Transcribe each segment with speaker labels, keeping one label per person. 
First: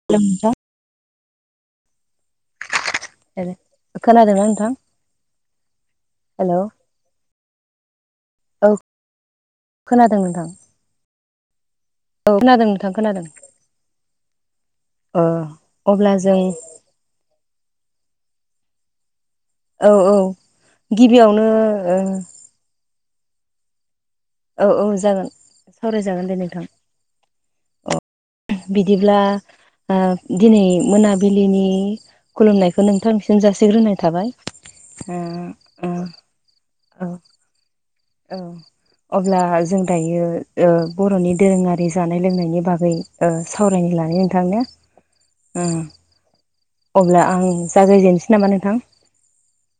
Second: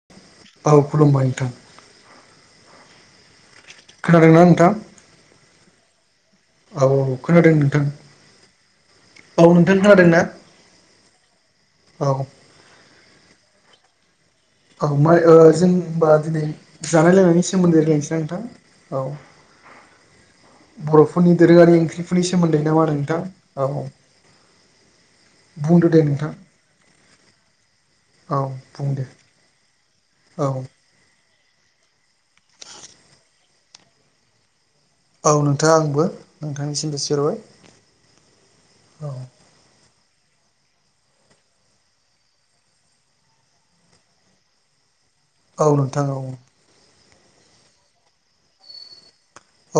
Speaker 1: [unintelligible]
Speaker 2: औ खुलुमबाय नोंथां। खोनादोंना नोंथां
Speaker 1: हेलौ
Speaker 2: औ औ खोनादों नोंथां।
Speaker 1: औ
Speaker 2: औ नोंथां
Speaker 1: खोनादों
Speaker 2: ना
Speaker 1: नोंथां औ खोनादों। थां खोनादों।
Speaker 2: औ ओमफाय ओ जों
Speaker 1: अब्ला
Speaker 2: होमबा
Speaker 1: जों
Speaker 2: दिनै जानाय लोंनायनि सोमोन्दै राय्लायनोसै नोंथां औ
Speaker 1: औ औ
Speaker 2: बर'फोरनि
Speaker 1: गिबियावनो
Speaker 2: दोरोङारि
Speaker 1: ओ
Speaker 2: ओंख्रिफोरनि सोमोन [unintelligible] आरो नोंथां औ
Speaker 1: औ औ जागोन सावरायजागोन दे नोंथां।
Speaker 2: औ बुंदे
Speaker 1: बिदिब्ला ओ दिनै मोनाबिलिनि खुलुमनायखौ नोंथांनिसिम जासिग्रोनाय थाबाय। ओ
Speaker 2: औ नोंथां
Speaker 1: ओ
Speaker 2: आंबो नोंथांनिसिम
Speaker 1: औ
Speaker 2: जासिहरबाय
Speaker 1: औ
Speaker 2: औ
Speaker 1: अब्ला जों दायो ओ बर'नि दोरोङारि जानाय लोंनायनि बागै ओ सावरायनो लानाय नोंथांनो
Speaker 2: औ
Speaker 1: ओ
Speaker 2: नोंथां औ
Speaker 1: अब्ला आं जागायजेनसै नामा नोंथां।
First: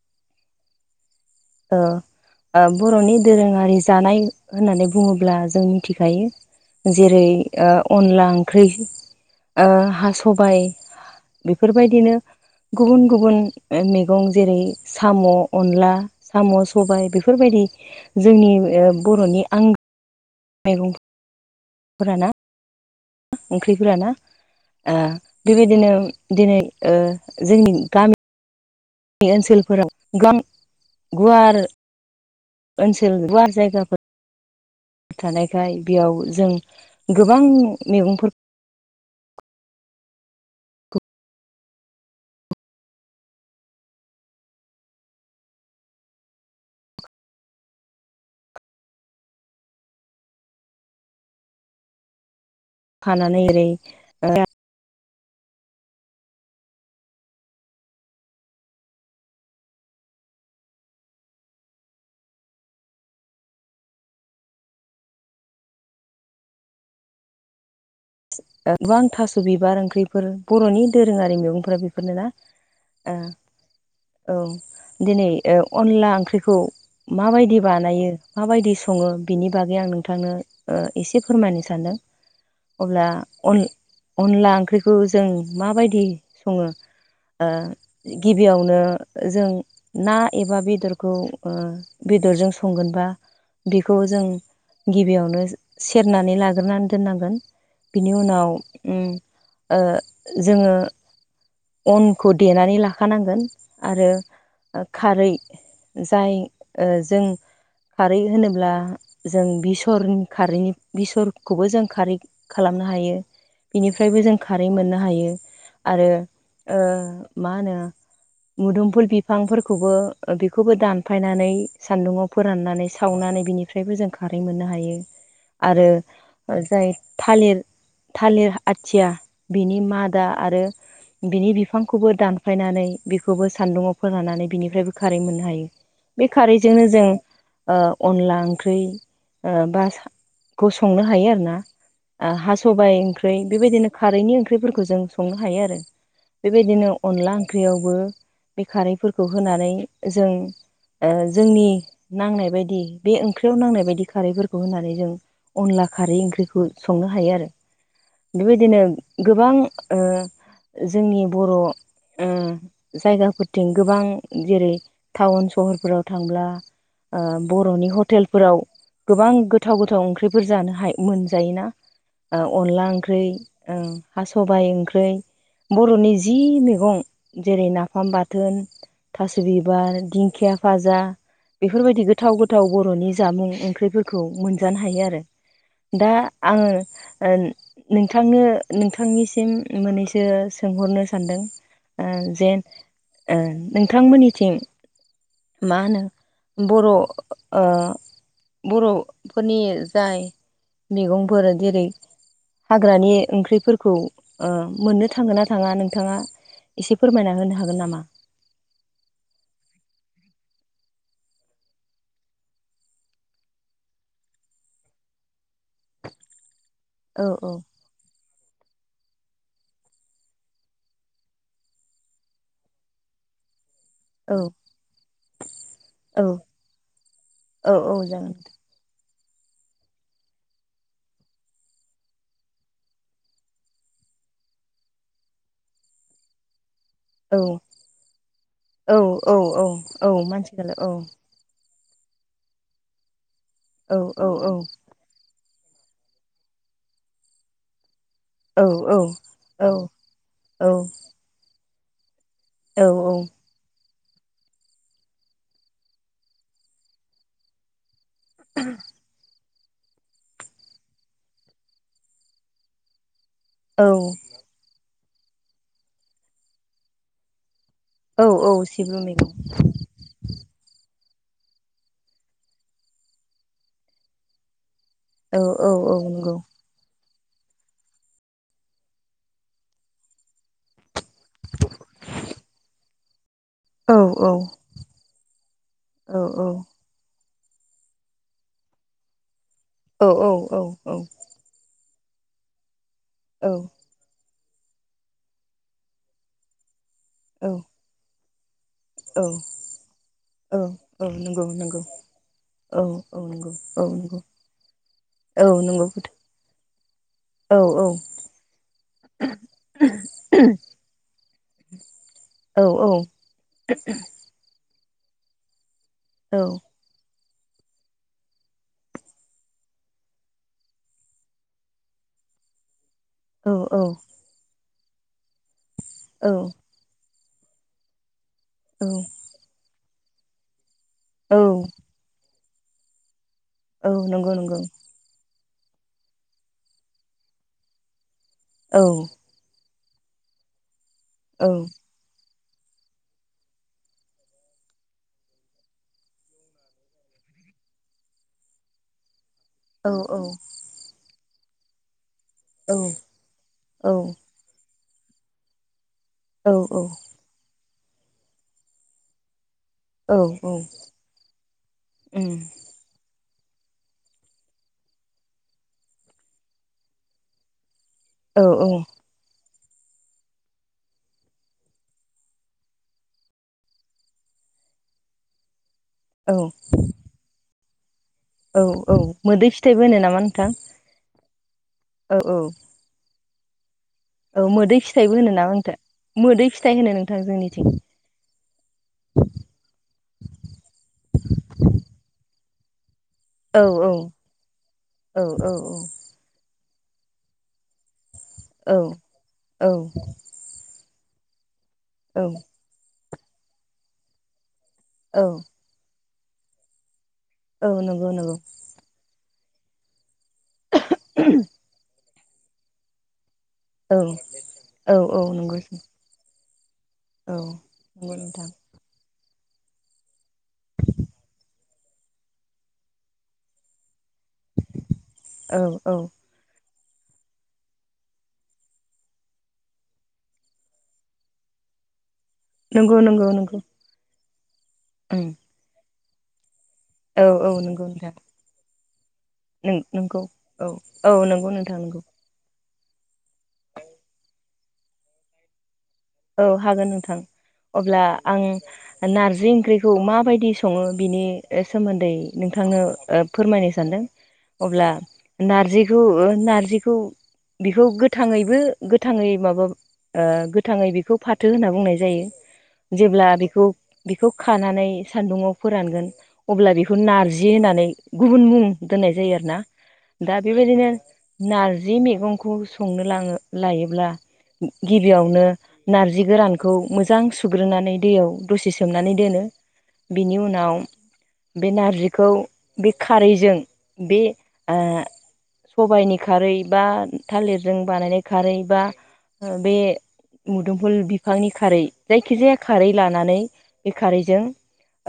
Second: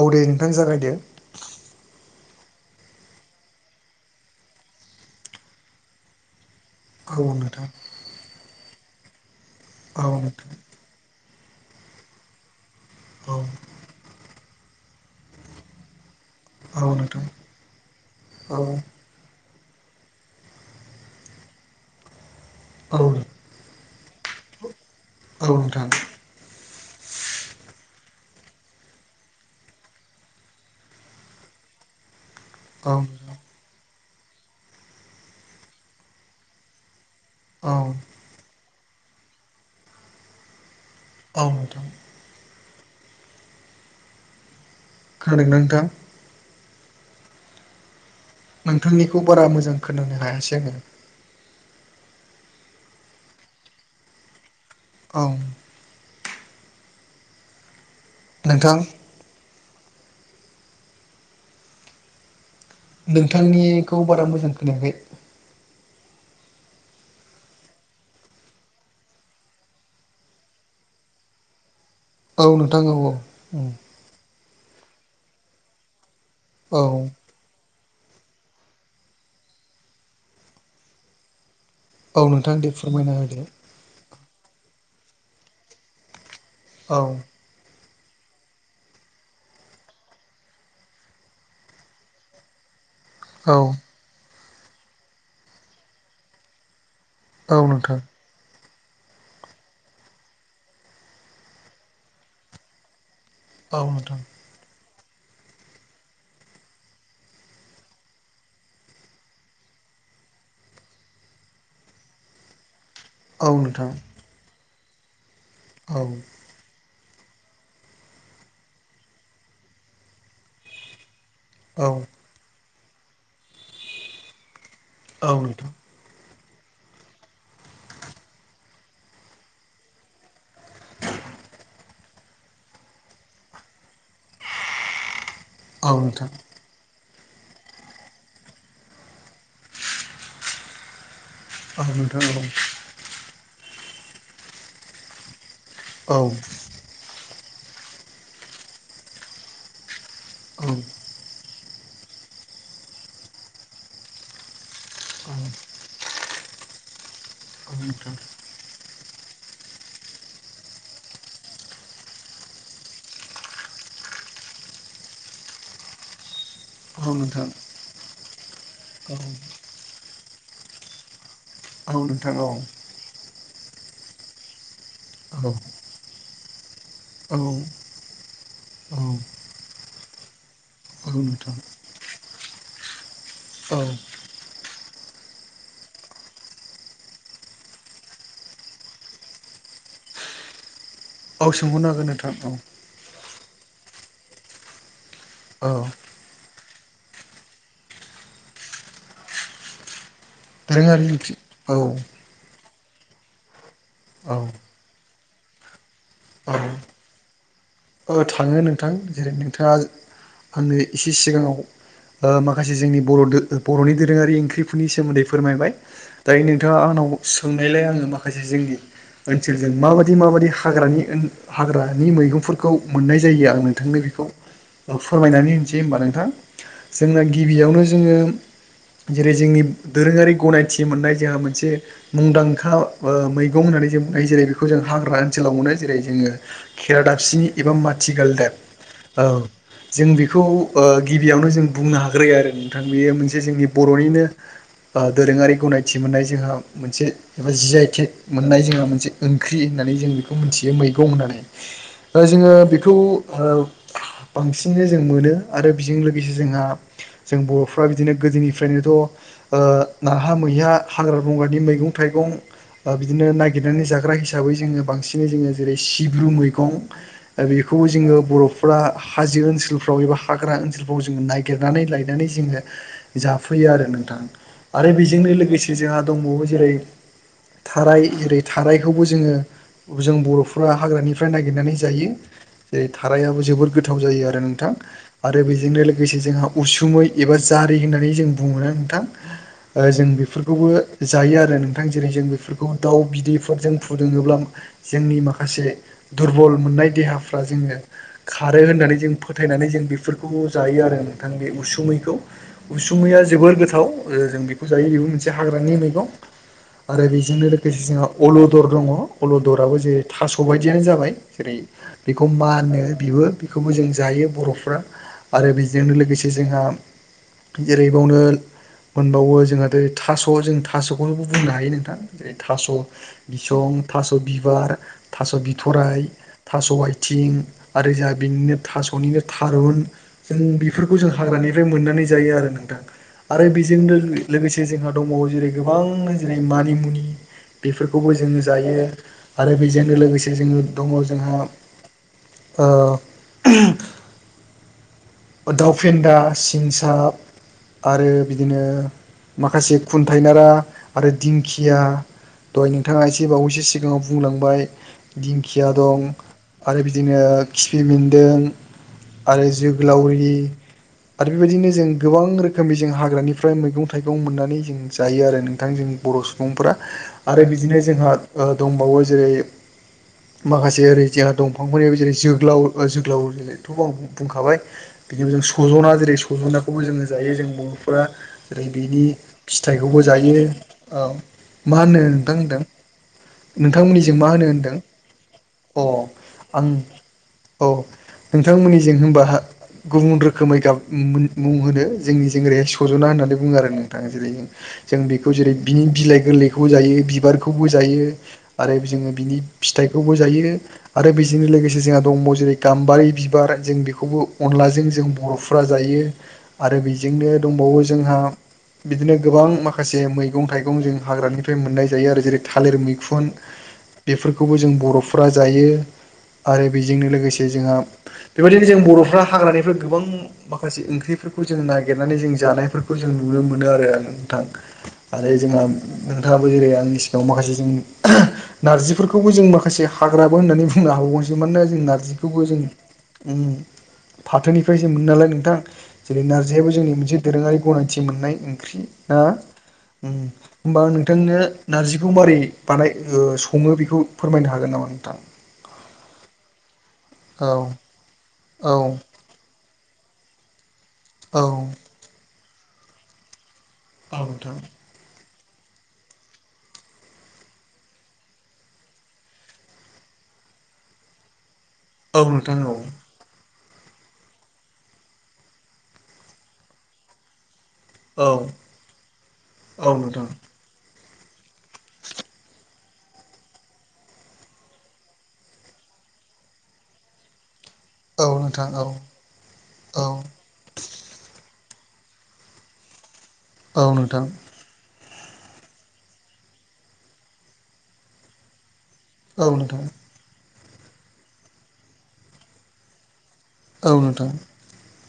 Speaker 2: औ दे नोंथां जागायदो।
Speaker 1: ओ ओ बर'नि दोरोङारि जानाय होननानै बुङोब्ला जों मिथिखायो जेरै
Speaker 2: औ नोंथां
Speaker 1: ओ अनला ओंख्रै ओ
Speaker 2: औ
Speaker 1: हा
Speaker 2: नोंथां
Speaker 1: सबाइ बेफोरबायदिनो गुबुन
Speaker 2: औ
Speaker 1: गुबुन ओ मैगं जेरै साम', अनला साम'
Speaker 2: औ
Speaker 1: सबाय
Speaker 2: नोंथां
Speaker 1: बेफोरबायदि जोंनि
Speaker 2: औ
Speaker 1: ओ बर'नि आंगो मैगं [inaudible] फोरा ना?
Speaker 2: औ।
Speaker 1: ओंख्रिफोरा ना ओ
Speaker 2: औ नोंथां
Speaker 1: बेबायदिनो दिनै ओ जोंनि गामि नि ओनसोलफोराव गोबां [inaudible] गुवार [inaudible]
Speaker 2: औ
Speaker 1: ओनसोल गुवार जायगाफोर थानायखाय बेयाव जों गोबां
Speaker 2: औ
Speaker 1: मैगंफोर
Speaker 2: औ नोंथां। खोनादों ना नोंथां? नोंथांनिखौ बारा मोजां खोनानो हायासै आङो।
Speaker 1: खानानै ओरै ओ
Speaker 2: औ। नोंथां नोंथांनिखौ बारा मोजां खोनाखै।
Speaker 1: ओ गोबां थास' बिबार ओंख्रिफोर बर'नि दोरोङारि मैगंफोरा बे
Speaker 2: औ नोंथां औ औ।
Speaker 1: औ दिनै ओ अनला ओंख्रिखौ
Speaker 2: औ
Speaker 1: माबायदि बानायो माबायदि सङो बिनि बागै आं नोंथांनो ओ एसे फोरमायनो सानदों।
Speaker 2: औ नोंथां दे
Speaker 1: अब्ला
Speaker 2: फोरमायना होदो।
Speaker 1: अन अनला ओंख्रिखौ जों माबायदि सङो
Speaker 2: औ।
Speaker 1: ओ गिबियावनो जों ना एबा बेदरखौ ओ बेदरजों संगोनबा
Speaker 2: औ
Speaker 1: बेखौ जों गिबियावनो सेरनानै लाग्रोनानै दोननांगोन।
Speaker 2: औ नोंथां।
Speaker 1: बिनि उनाव उम ओ जोङो अनखौ देनानै लाखानांगोन
Speaker 2: औ
Speaker 1: आरो
Speaker 2: नोंथां
Speaker 1: ओ खारै जाय ओ जों खारै होनोब्ला जों बेसरनि खारैनि बेसरखौबो जों खारै खालामनो हायो
Speaker 2: औ नोंथां
Speaker 1: बिनिफ्रायबो जों खारै मोननो हायो
Speaker 2: औ
Speaker 1: आरो ओ मा होनो मुदुमफुल बिफांफोरखौबो बेखौबो दानफायनानै
Speaker 2: औ
Speaker 1: सान्दुङाव फोराननानै सावनानै बिनिफ्रायबो जों खारै मोननो हायो
Speaker 2: औ नोंथां
Speaker 1: आरो जाय थालिर थालिर आथिया बिनि मादा आरो बिनि बिफांखौबो दानफायनानै बिखौबो सान्दुङाव फोरानानै बिनिफ्रायबो खारै मोननो हायो।
Speaker 2: औ नोंथां
Speaker 1: बे खारैजोंनो जों ओ अनला ओंख्रि ओ बा जों खौ संनो हायो आरो ना।
Speaker 2: अ नोंथां नंगौ।
Speaker 1: सबाइ ओंख्रि बेबायदिनो खारैनि ओंख्रिफोरखौ जों संनो हायो आरो।
Speaker 2: औ।
Speaker 1: बेबायदिनो अनला ओंख्रियावबो बे खारैफोरखौ होनानै जों
Speaker 2: औ
Speaker 1: ओ जोंनि नांनाय बायदि बे ओंख्रियाव नांनाय बायदि खारैफोरखौ होननानै जों
Speaker 2: [inaudible]
Speaker 1: अनला खारै ओंख्रिखौ संनो हायो आरो।
Speaker 2: नोंथां
Speaker 1: बेबायदिनो गोबां ओ जोंनि बर' ओ जायगाफोरथिं गोबां जेरै टाउन सहरफोराव थांब्ला
Speaker 2: औ
Speaker 1: ओ
Speaker 2: नोंथां
Speaker 1: बर'नि हटेलफोराव
Speaker 2: औ
Speaker 1: गोबां गोथाव गोथाव ओंख्रिफोर जानो हा मोनजायो ना
Speaker 2: औ नोंथां औ
Speaker 1: ओ अनला ओंख्रै ओं हा सबाइ ओंख्रै
Speaker 2: औ
Speaker 1: बर'नि जि मे गं
Speaker 2: औ
Speaker 1: जेरै नाफाम बाथोन थास बिबार दिंखिया फाजा
Speaker 2: औ नोंथां
Speaker 1: बेफोरबायदि गोथाव गोथाव बर'नि जामुं
Speaker 2: औ
Speaker 1: ओंख्रिफोर खौ मोनजानो हायो आरो दा आङो ओ नोंथांनो नोंथांनिसिम मोननैसो सोंहरनो सान्दों
Speaker 2: औ सोंहरनो हागोन
Speaker 1: ओ
Speaker 2: नोंथां
Speaker 1: जेन ओ नोंथां मोनिथिं
Speaker 2: औ
Speaker 1: मा होनो बर' ओ बर'फोरनि जाय
Speaker 2: [unintelligible]
Speaker 1: फोर देरै हाग्रानि ओंख्रिफोरखौ
Speaker 2: औ
Speaker 1: ओ मोननो थाङोना थाङा नोंथाङा
Speaker 2: औ
Speaker 1: एसे फोरमायना होनो हागोन नामा?
Speaker 2: ओ थाङो नोंथां जेरै नोंथाङा आंनो एसे सिगाङाव ओ माखासे जोंनि बर' दो बर'नि दोरोङारि ओंख्रिफोरनि सोमोन्दै फोरमायबाय। दायो नोंथाङा आंनाव
Speaker 1: औ औ
Speaker 2: सोंनायलाय आङो मा खासे जोंनि ओनसोलजों माबादि माबादि हाग्रानि ओन हाग्रानि मैगंफोर खौ मोननाय जायो आं नोंथांनो बि खौ
Speaker 1: औ
Speaker 2: ओ फोरमायनानै होनसै होमबा
Speaker 1: औ
Speaker 2: नोंथां। जोंना
Speaker 1: औ
Speaker 2: गिबियावनो
Speaker 1: औ
Speaker 2: जोङो
Speaker 1: जागोन
Speaker 2: जेरै जोंनि दोरोङारि गनायथि मोननाय जोंहा मोनसे। मुंदांखा ओ मैगं होननानै जों बुंनो हायो जेरै बेखौ जों हाग्रा ओनसोलाव मोनो। जेरै जोङो खेरा दाबसि
Speaker 1: औ
Speaker 2: एबा माथिगालदाब औ जों
Speaker 1: औ
Speaker 2: बेखौ
Speaker 1: मानसि गालदाब
Speaker 2: ओ
Speaker 1: औ
Speaker 2: गि बियावनो जों बुंनो हाग्रो आरो नोंथां बेयो मोनसे जोंनि
Speaker 1: औ
Speaker 2: बर'निनो
Speaker 1: औ औ
Speaker 2: आ दोरोङारि गनायथि मोननाय जोहा मोनसे एबा जि आइ थेग मोननाय
Speaker 1: औ
Speaker 2: जोंहा
Speaker 1: औ
Speaker 2: मोनसे ओंख्रि
Speaker 1: औ
Speaker 2: होननानै जों बिखौ मोन्थियो मैगं होननानै। दा जोङो बिखौ
Speaker 1: औ
Speaker 2: ओ बांसिनै जों मोनो आरो बिजों लोगोसे जोंहा जों बर'फ्रा बिदिनो गोदोनिफ्रायनोथ' ओ नाहा मैहा हाग्रा बंग्रानि मैगं थाइगं ओ बिदिनो नायगिरनानै
Speaker 1: औ
Speaker 2: जाग्रा हिस साबै जोङो बांसिनै जोङो जेरै सिब्रु मैगं दा बेखौबो जोङो
Speaker 1: औ औ
Speaker 2: बर'फ्रा
Speaker 1: सिब्रु मैगं
Speaker 2: हाजो ओनसोल फ्राव एबा हाग्रा ओनसोलफ्राव जोङो नायगिरनानै लायनानै जोङो जाफैयो आरो नोंथां। आरो बेजोंनो
Speaker 1: औ औ
Speaker 2: लोगोसे
Speaker 1: औ
Speaker 2: जोंहा
Speaker 1: नंगौ
Speaker 2: दंबावो जेरै थाराय जेरै थारायखौबो जोङो जों बर'फ्रा हाग्रानिफ्राय नायगिरनानै जायो जेरै थारायाबो जोबोर
Speaker 1: औ
Speaker 2: गोथाव जायो
Speaker 1: औ
Speaker 2: आरो नोंथां आरो बेजोंनो
Speaker 1: औ
Speaker 2: लोगोसे जोंहा उसुमै एबा जारि होननानै जों बुङोना नोंथां ओ जों
Speaker 1: औ औ औ
Speaker 2: बिफोरखौबो जायो आरो नों थां जेरै जों बिफोरखौ दाउ बिदैफोरजों
Speaker 1: औ
Speaker 2: फुदुङोब्ला जोंनि माखासे दुरबल मोननाय देहाफ्रा जोङो खारो होननानै। जों
Speaker 1: औ
Speaker 2: फोथायनानै जों बिफोरखौ
Speaker 1: औ
Speaker 2: जायो आरो
Speaker 1: औ
Speaker 2: नोंथां
Speaker 1: नंगौ
Speaker 2: बे
Speaker 1: नंगौ
Speaker 2: उसुमैखौ
Speaker 1: औ
Speaker 2: उसुमैया
Speaker 1: औ नंगौ
Speaker 2: जोबोर गोथाव।
Speaker 1: औ
Speaker 2: ओ
Speaker 1: नंगौ
Speaker 2: जों बिखौ जायो बिबो मोनसे
Speaker 1: औ
Speaker 2: हाग्रानि
Speaker 1: नंगौ
Speaker 2: मैगं आरो बि जोंनो
Speaker 1: औ
Speaker 2: लोगोसे
Speaker 1: औ
Speaker 2: जोंहा अल'दर दङ अलदराबो जे थास' बायदियानो जाबाय। जेरै बिखौ मा
Speaker 1: औ
Speaker 2: होनो बिबो बिखौबो जों जायो बर'फ्रा आरो बिजोंनो लोगोसे जे
Speaker 1: औ
Speaker 2: जोंहा जेरै बावनो मोनबावो जोंहा देरै थास' जों थास'खौनोबो बुंनो हायो नोंथां जेरै थास'
Speaker 1: औ
Speaker 2: बिसं थास' बिबार थास' बिथराइ
Speaker 1: औ
Speaker 2: थास आथिं आरो जोंहा बेनिनो
Speaker 1: औ
Speaker 2: थासनिनो थारुन जों बेफोरखौ जों
Speaker 1: औ
Speaker 2: हाग्रानिफ्राय मोननानै जायो आरो नोंथां आरो
Speaker 1: औ
Speaker 2: बेजोंनो
Speaker 1: नंगौ नंगौ
Speaker 2: लोगोसे जोंहा दंबावो जेरै गोबांनो जेरै मानिमुनि बेफोरखौबो जोङो जायो।
Speaker 1: औ
Speaker 2: आरो बेजोंनो लोगोसे जोङो दङ जोंहा
Speaker 1: औ
Speaker 2: ओ दाव फिनदा सिंसाब आरो बिदिनो माखासे
Speaker 1: औ औ
Speaker 2: खुन्थायाइनारा आरो दिंखिया दहय
Speaker 1: औ
Speaker 2: नोंथाङा एसे बावैसो सिगाङाव बुंलांबाय दिंखिया दं
Speaker 1: औ उम औ
Speaker 2: आरो बिदिनो खिफि बेन्दों आरो जु जोगोलावरि आरो बेबायदिनो जों गोबां रोखोमनि जों हाग्रानिफ्राय मैगं थाइ गं मोननानै जों जायो आरो नोंथां जों बर' सुबुंफोरा आरो बिदिनो जोंहा ओ दंबावो जे माखासे ओरै जोंहा दंफांफोरनि जेरै जोग्लाव जोग्लावथ' आं बुंखाबाय बिदिनिफ्राय जों सज'ना जेरै
Speaker 1: औ
Speaker 2: सज'नाखौबो जोङो जायो जों बर'फोरा
Speaker 1: औ
Speaker 2: जेरै बिनि
Speaker 1: औ मोदै फिथाइबो होनो
Speaker 2: फिथाइखौबो
Speaker 1: नामा
Speaker 2: जायो
Speaker 1: नोंथां
Speaker 2: औ मा होनो
Speaker 1: औ औ
Speaker 2: नोंथां होनदों नोंथांमोननिजों मा होनो
Speaker 1: औ
Speaker 2: होनदों?
Speaker 1: मोदै फिथाइबो होनो नामा नोंथां
Speaker 2: अ
Speaker 1: मोदै
Speaker 2: आं
Speaker 1: फिथाइ होनो नोंथां जोंनिथिं
Speaker 2: अ नोंथांमोननि जों होनबा गुबुन रोखोमै गाब मुं होनो जोंनि ओैहाय सज'ना होननानै बुङो
Speaker 1: औ
Speaker 2: आरो
Speaker 1: औ
Speaker 2: नोंथां जेरै जों
Speaker 1: औ
Speaker 2: बेखौ
Speaker 1: औ
Speaker 2: जेरै बिनि बिलाइ गोरलै खौ जायो बिबारखौबो जायो आरो
Speaker 1: औ
Speaker 2: जोङो बिनि
Speaker 1: औ
Speaker 2: फिथाइखौबो जायो आरो बेजोंनो लोगोसे जोंहा
Speaker 1: औ
Speaker 2: दंबावो जेरै गाम्बारि बिबार जों बेखौबो अनलाजों जों
Speaker 1: औ
Speaker 2: बर'फ्रा जायो आरो बेजोंनो
Speaker 1: औ
Speaker 2: दंबावो
Speaker 1: नंगौ
Speaker 2: जोंहा
Speaker 1: नंगौ
Speaker 2: बिदिनो गोबां माखसे मै गं थाइगं जों हाग्रानिफ्राय मोननाय जायो आरो जेरै थालिर मैखुन
Speaker 1: औ
Speaker 2: बेफोरखौबो जों
Speaker 1: औ औ
Speaker 2: बर'फ्रा
Speaker 1: नंगौ
Speaker 2: जायो आरो बेजोंनो
Speaker 1: औ
Speaker 2: लोगोसे जोंहा
Speaker 1: नंगौ नोंथां
Speaker 2: बेबायदिनो जों बर'फ्रा हाग्रानिफ्राय गोबां माखासे ओंख्रिफोरखौ जों नागिरनानै जों जानायफोरखौ जों नुनो मोनो आरो। नोंथां आरो जोंहा
Speaker 1: औ औ
Speaker 2: नोंथाङाबो जेरै आंनि सिगाङाव माखासे जों नारजिफोरखौबो जों माखासे हाग्राबो होननानै बुंनो हाबावगोनसो मानोना जों नारजि बेखौबो जों
Speaker 1: नंगौ नंगौ
Speaker 2: उम
Speaker 1: नंगौ
Speaker 2: फाथोनिफ्राय जों मोनो नालाय
Speaker 1: उम
Speaker 2: नोंथां जेरै नारजियाबो जोंनि
Speaker 1: औ औ
Speaker 2: दोरोङारि
Speaker 1: नंगौ
Speaker 2: गनायथि
Speaker 1: नोंथां
Speaker 2: मोननाय ओंख्रि ना
Speaker 1: नों
Speaker 2: उम
Speaker 1: नंगौ औ
Speaker 2: होनबा
Speaker 1: औ
Speaker 2: नोंथांनो
Speaker 1: नंगौ नोंथां नंगौ
Speaker 2: नारजिखौ मारै बानाय ओ सङो बेखौ फोरमायनो हागोन नामा नोंथां?
Speaker 1: औ हागोन नोंथां
Speaker 2: औ
Speaker 1: अब्ला
Speaker 2: औ
Speaker 1: आं नारजि ओंख्रिखौ माबायदि सङो बिनि
Speaker 2: औ
Speaker 1: सोमोन्दै नोंथांनो ओ फोरमायनो सानदों
Speaker 2: औ नोंथां
Speaker 1: अब्ला नारजिखौ नारजिखौ बेखौ गोथाङैबो गोथाङै माबा ओ गोथाङै बे खौ फाथो होनना
Speaker 2: औ
Speaker 1: जायो
Speaker 2: नोंथां औ
Speaker 1: जेब्ला बेखौ बेखौ खानानै सान्दुंआव फोरानगोन अब्ला बेखौ नारजि होनानै गुबुन
Speaker 2: औ
Speaker 1: मुं दोननाय आरोना
Speaker 2: औ नोंथां
Speaker 1: दा बेबायदिनो नारजि मैगंखौ संनो लां लायोब्ला गिबियावनो नारजि गोरानखौ मोजां सुग्रोनानै
Speaker 2: औ
Speaker 1: दैयाव दसे
Speaker 2: नोंथां औ
Speaker 1: सोमनानै दोनो
Speaker 2: औ
Speaker 1: बिनि उनाव बे नारजिखौ बे खारैजों
Speaker 2: औ
Speaker 1: बे
Speaker 2: नोंथां
Speaker 1: ओ सबायाइनि खारै बा थालिरजों बानायनाय खारै बा
Speaker 2: औ
Speaker 1: बे
Speaker 2: नोंथां
Speaker 1: मुदुमफुल बिफांनि खारै जायखिजाया खारै लानानै
Speaker 2: औ
Speaker 1: बे
Speaker 2: नोंथां
Speaker 1: खारैजों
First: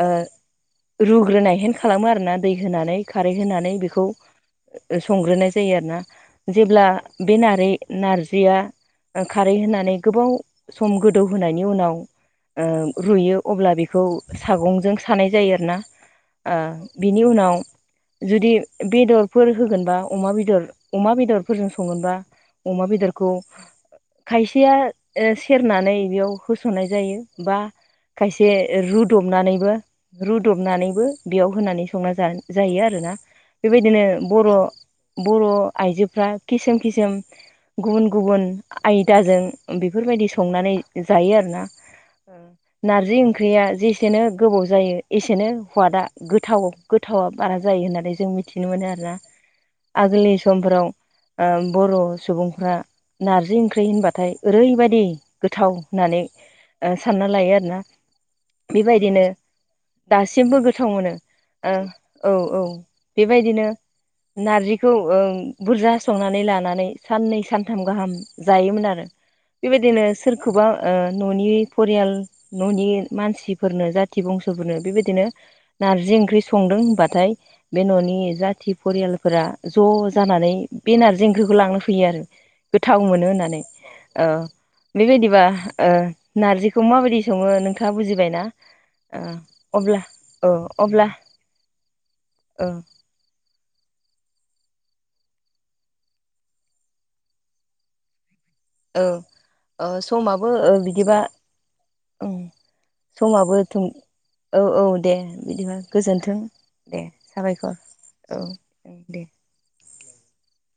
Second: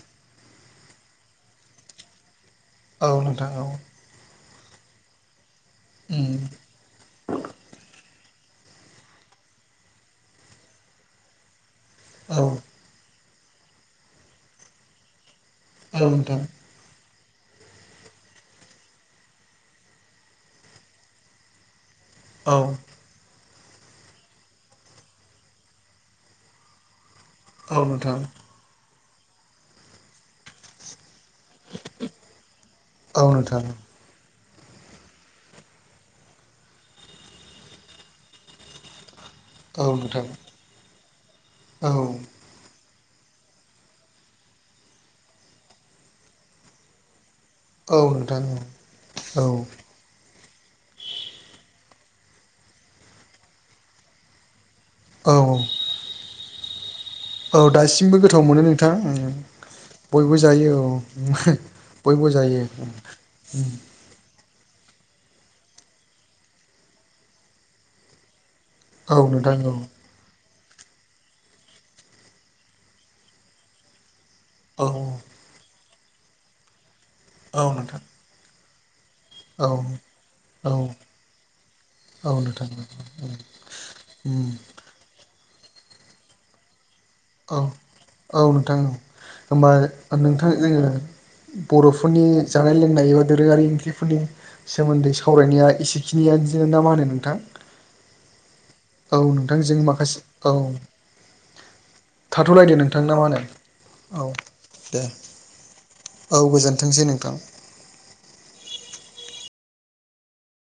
Speaker 1: ओ रुग्रोनायहेन खालामो आरोना दै होनानै
Speaker 2: औ
Speaker 1: खारै
Speaker 2: नोंथां औ
Speaker 1: होनानै बेखौ संग्रोनाय जायो आरो ना
Speaker 2: उम
Speaker 1: जेब्ला बे नारै नारजिया खारै होनानै गोबाव सम गोदौहोनायनि उनाव
Speaker 2: औ
Speaker 1: ओ रुयो अब्ला बेखौ सागंजों सानाय जायो आरो ना
Speaker 2: औ नोंथां
Speaker 1: ओ बिनि उनाव जुदि बेदरफोर होगोनबा अमा बेदर अमा बेदर संगोनबा
Speaker 2: औ
Speaker 1: अमा बेदरखौ खायसेया ओ सेरनानै बेयाव होस'नाय जायो बा
Speaker 2: औ नोंथां
Speaker 1: खायसे रुदबनानैबो रुदबनानैबो बेयाव होनानै संना जा जायो आरोना
Speaker 2: औ नोंथां औ नोंथां
Speaker 1: बेबादिनो बर' बर' आइजोफ्रा किसोम किसोम गुबुन गुबुन आयदाजों
Speaker 2: औ नोंथां
Speaker 1: बेफोरबायदि संनानै जायो आरोना
Speaker 2: औ
Speaker 1: नारजि ओंख्रिया जेसेनो गोबाव जायो एसेनो खवादा गोथाव गोथावा बारा जायो होननानै जों मिथिनो मोनो आरोना
Speaker 2: औ
Speaker 1: आगोलनि समफोराव ओ बर' सुबुंफोरा नारजि ओंख्रि होनबाथाय ओरैबायदि।
Speaker 2: औ
Speaker 1: गोथाव होननानै सानना ओ लायो
Speaker 2: औ
Speaker 1: आरोना
Speaker 2: दासिमबो गोथाव मोनो नोंथां
Speaker 1: बेबायदिनो।
Speaker 2: उम बयबो
Speaker 1: दासिमबो
Speaker 2: जायो औ
Speaker 1: गोथाव मोनो
Speaker 2: बयबो
Speaker 1: ओ औ
Speaker 2: जायो
Speaker 1: औ बेबायदिनो।
Speaker 2: उम
Speaker 1: नारजिखौ ओं बुरजा संनानै लानानै साननै सानथाम गाहाम जायोमोन आरो।
Speaker 2: औ नोंथां औ
Speaker 1: बेबायदिनो सोरखौबा ओ न'नि फरियाल न'नि मानसिफोरनो जा जाथि बंस'फोरनो
Speaker 2: औ
Speaker 1: बेबायदिनो नारजि ओंख्रि संदों होनबाथाय
Speaker 2: औ
Speaker 1: बे
Speaker 2: नोंथां
Speaker 1: न'नि जाथि। फरियालफोरा
Speaker 2: औ
Speaker 1: ज' जानानै
Speaker 2: औ
Speaker 1: बे नारजि ओंख्रिखौ लांनो फैयो आरो
Speaker 2: औ नोंथां
Speaker 1: गोथाव मोनो होननानै। ओ
Speaker 2: उम
Speaker 1: बेबायदिबा ओ नारजिखौ माबायदि। सङो
Speaker 2: औ
Speaker 1: नोंखााङा
Speaker 2: औ
Speaker 1: बुजिबायनाा
Speaker 2: नोंथां औ होमबा
Speaker 1: अब्ला
Speaker 2: नोंथां
Speaker 1: औ
Speaker 2: जोङो
Speaker 1: अब्ला।
Speaker 2: बर'फोरनि
Speaker 1: औ
Speaker 2: जानाय लोंनाय एबा दोरोङारि ओं फोरनि सोमोन्दै सावरायनाया एसेखिनियानो जङ ना मा होनो नोंथां। औ नोंथांजों
Speaker 1: ओ
Speaker 2: माखासे
Speaker 1: समाबो
Speaker 2: औ।
Speaker 1: ओ बिदिबा। ओं
Speaker 2: थाथ'लायदो नोंथां ना मा
Speaker 1: समाबो थुं
Speaker 2: होनो।
Speaker 1: औ औ दे बिदिबा
Speaker 2: औ
Speaker 1: गोजोन्थों
Speaker 2: गोजोनथोंसै
Speaker 1: दे
Speaker 2: नोंथां
Speaker 1: साबायखर। औ दे।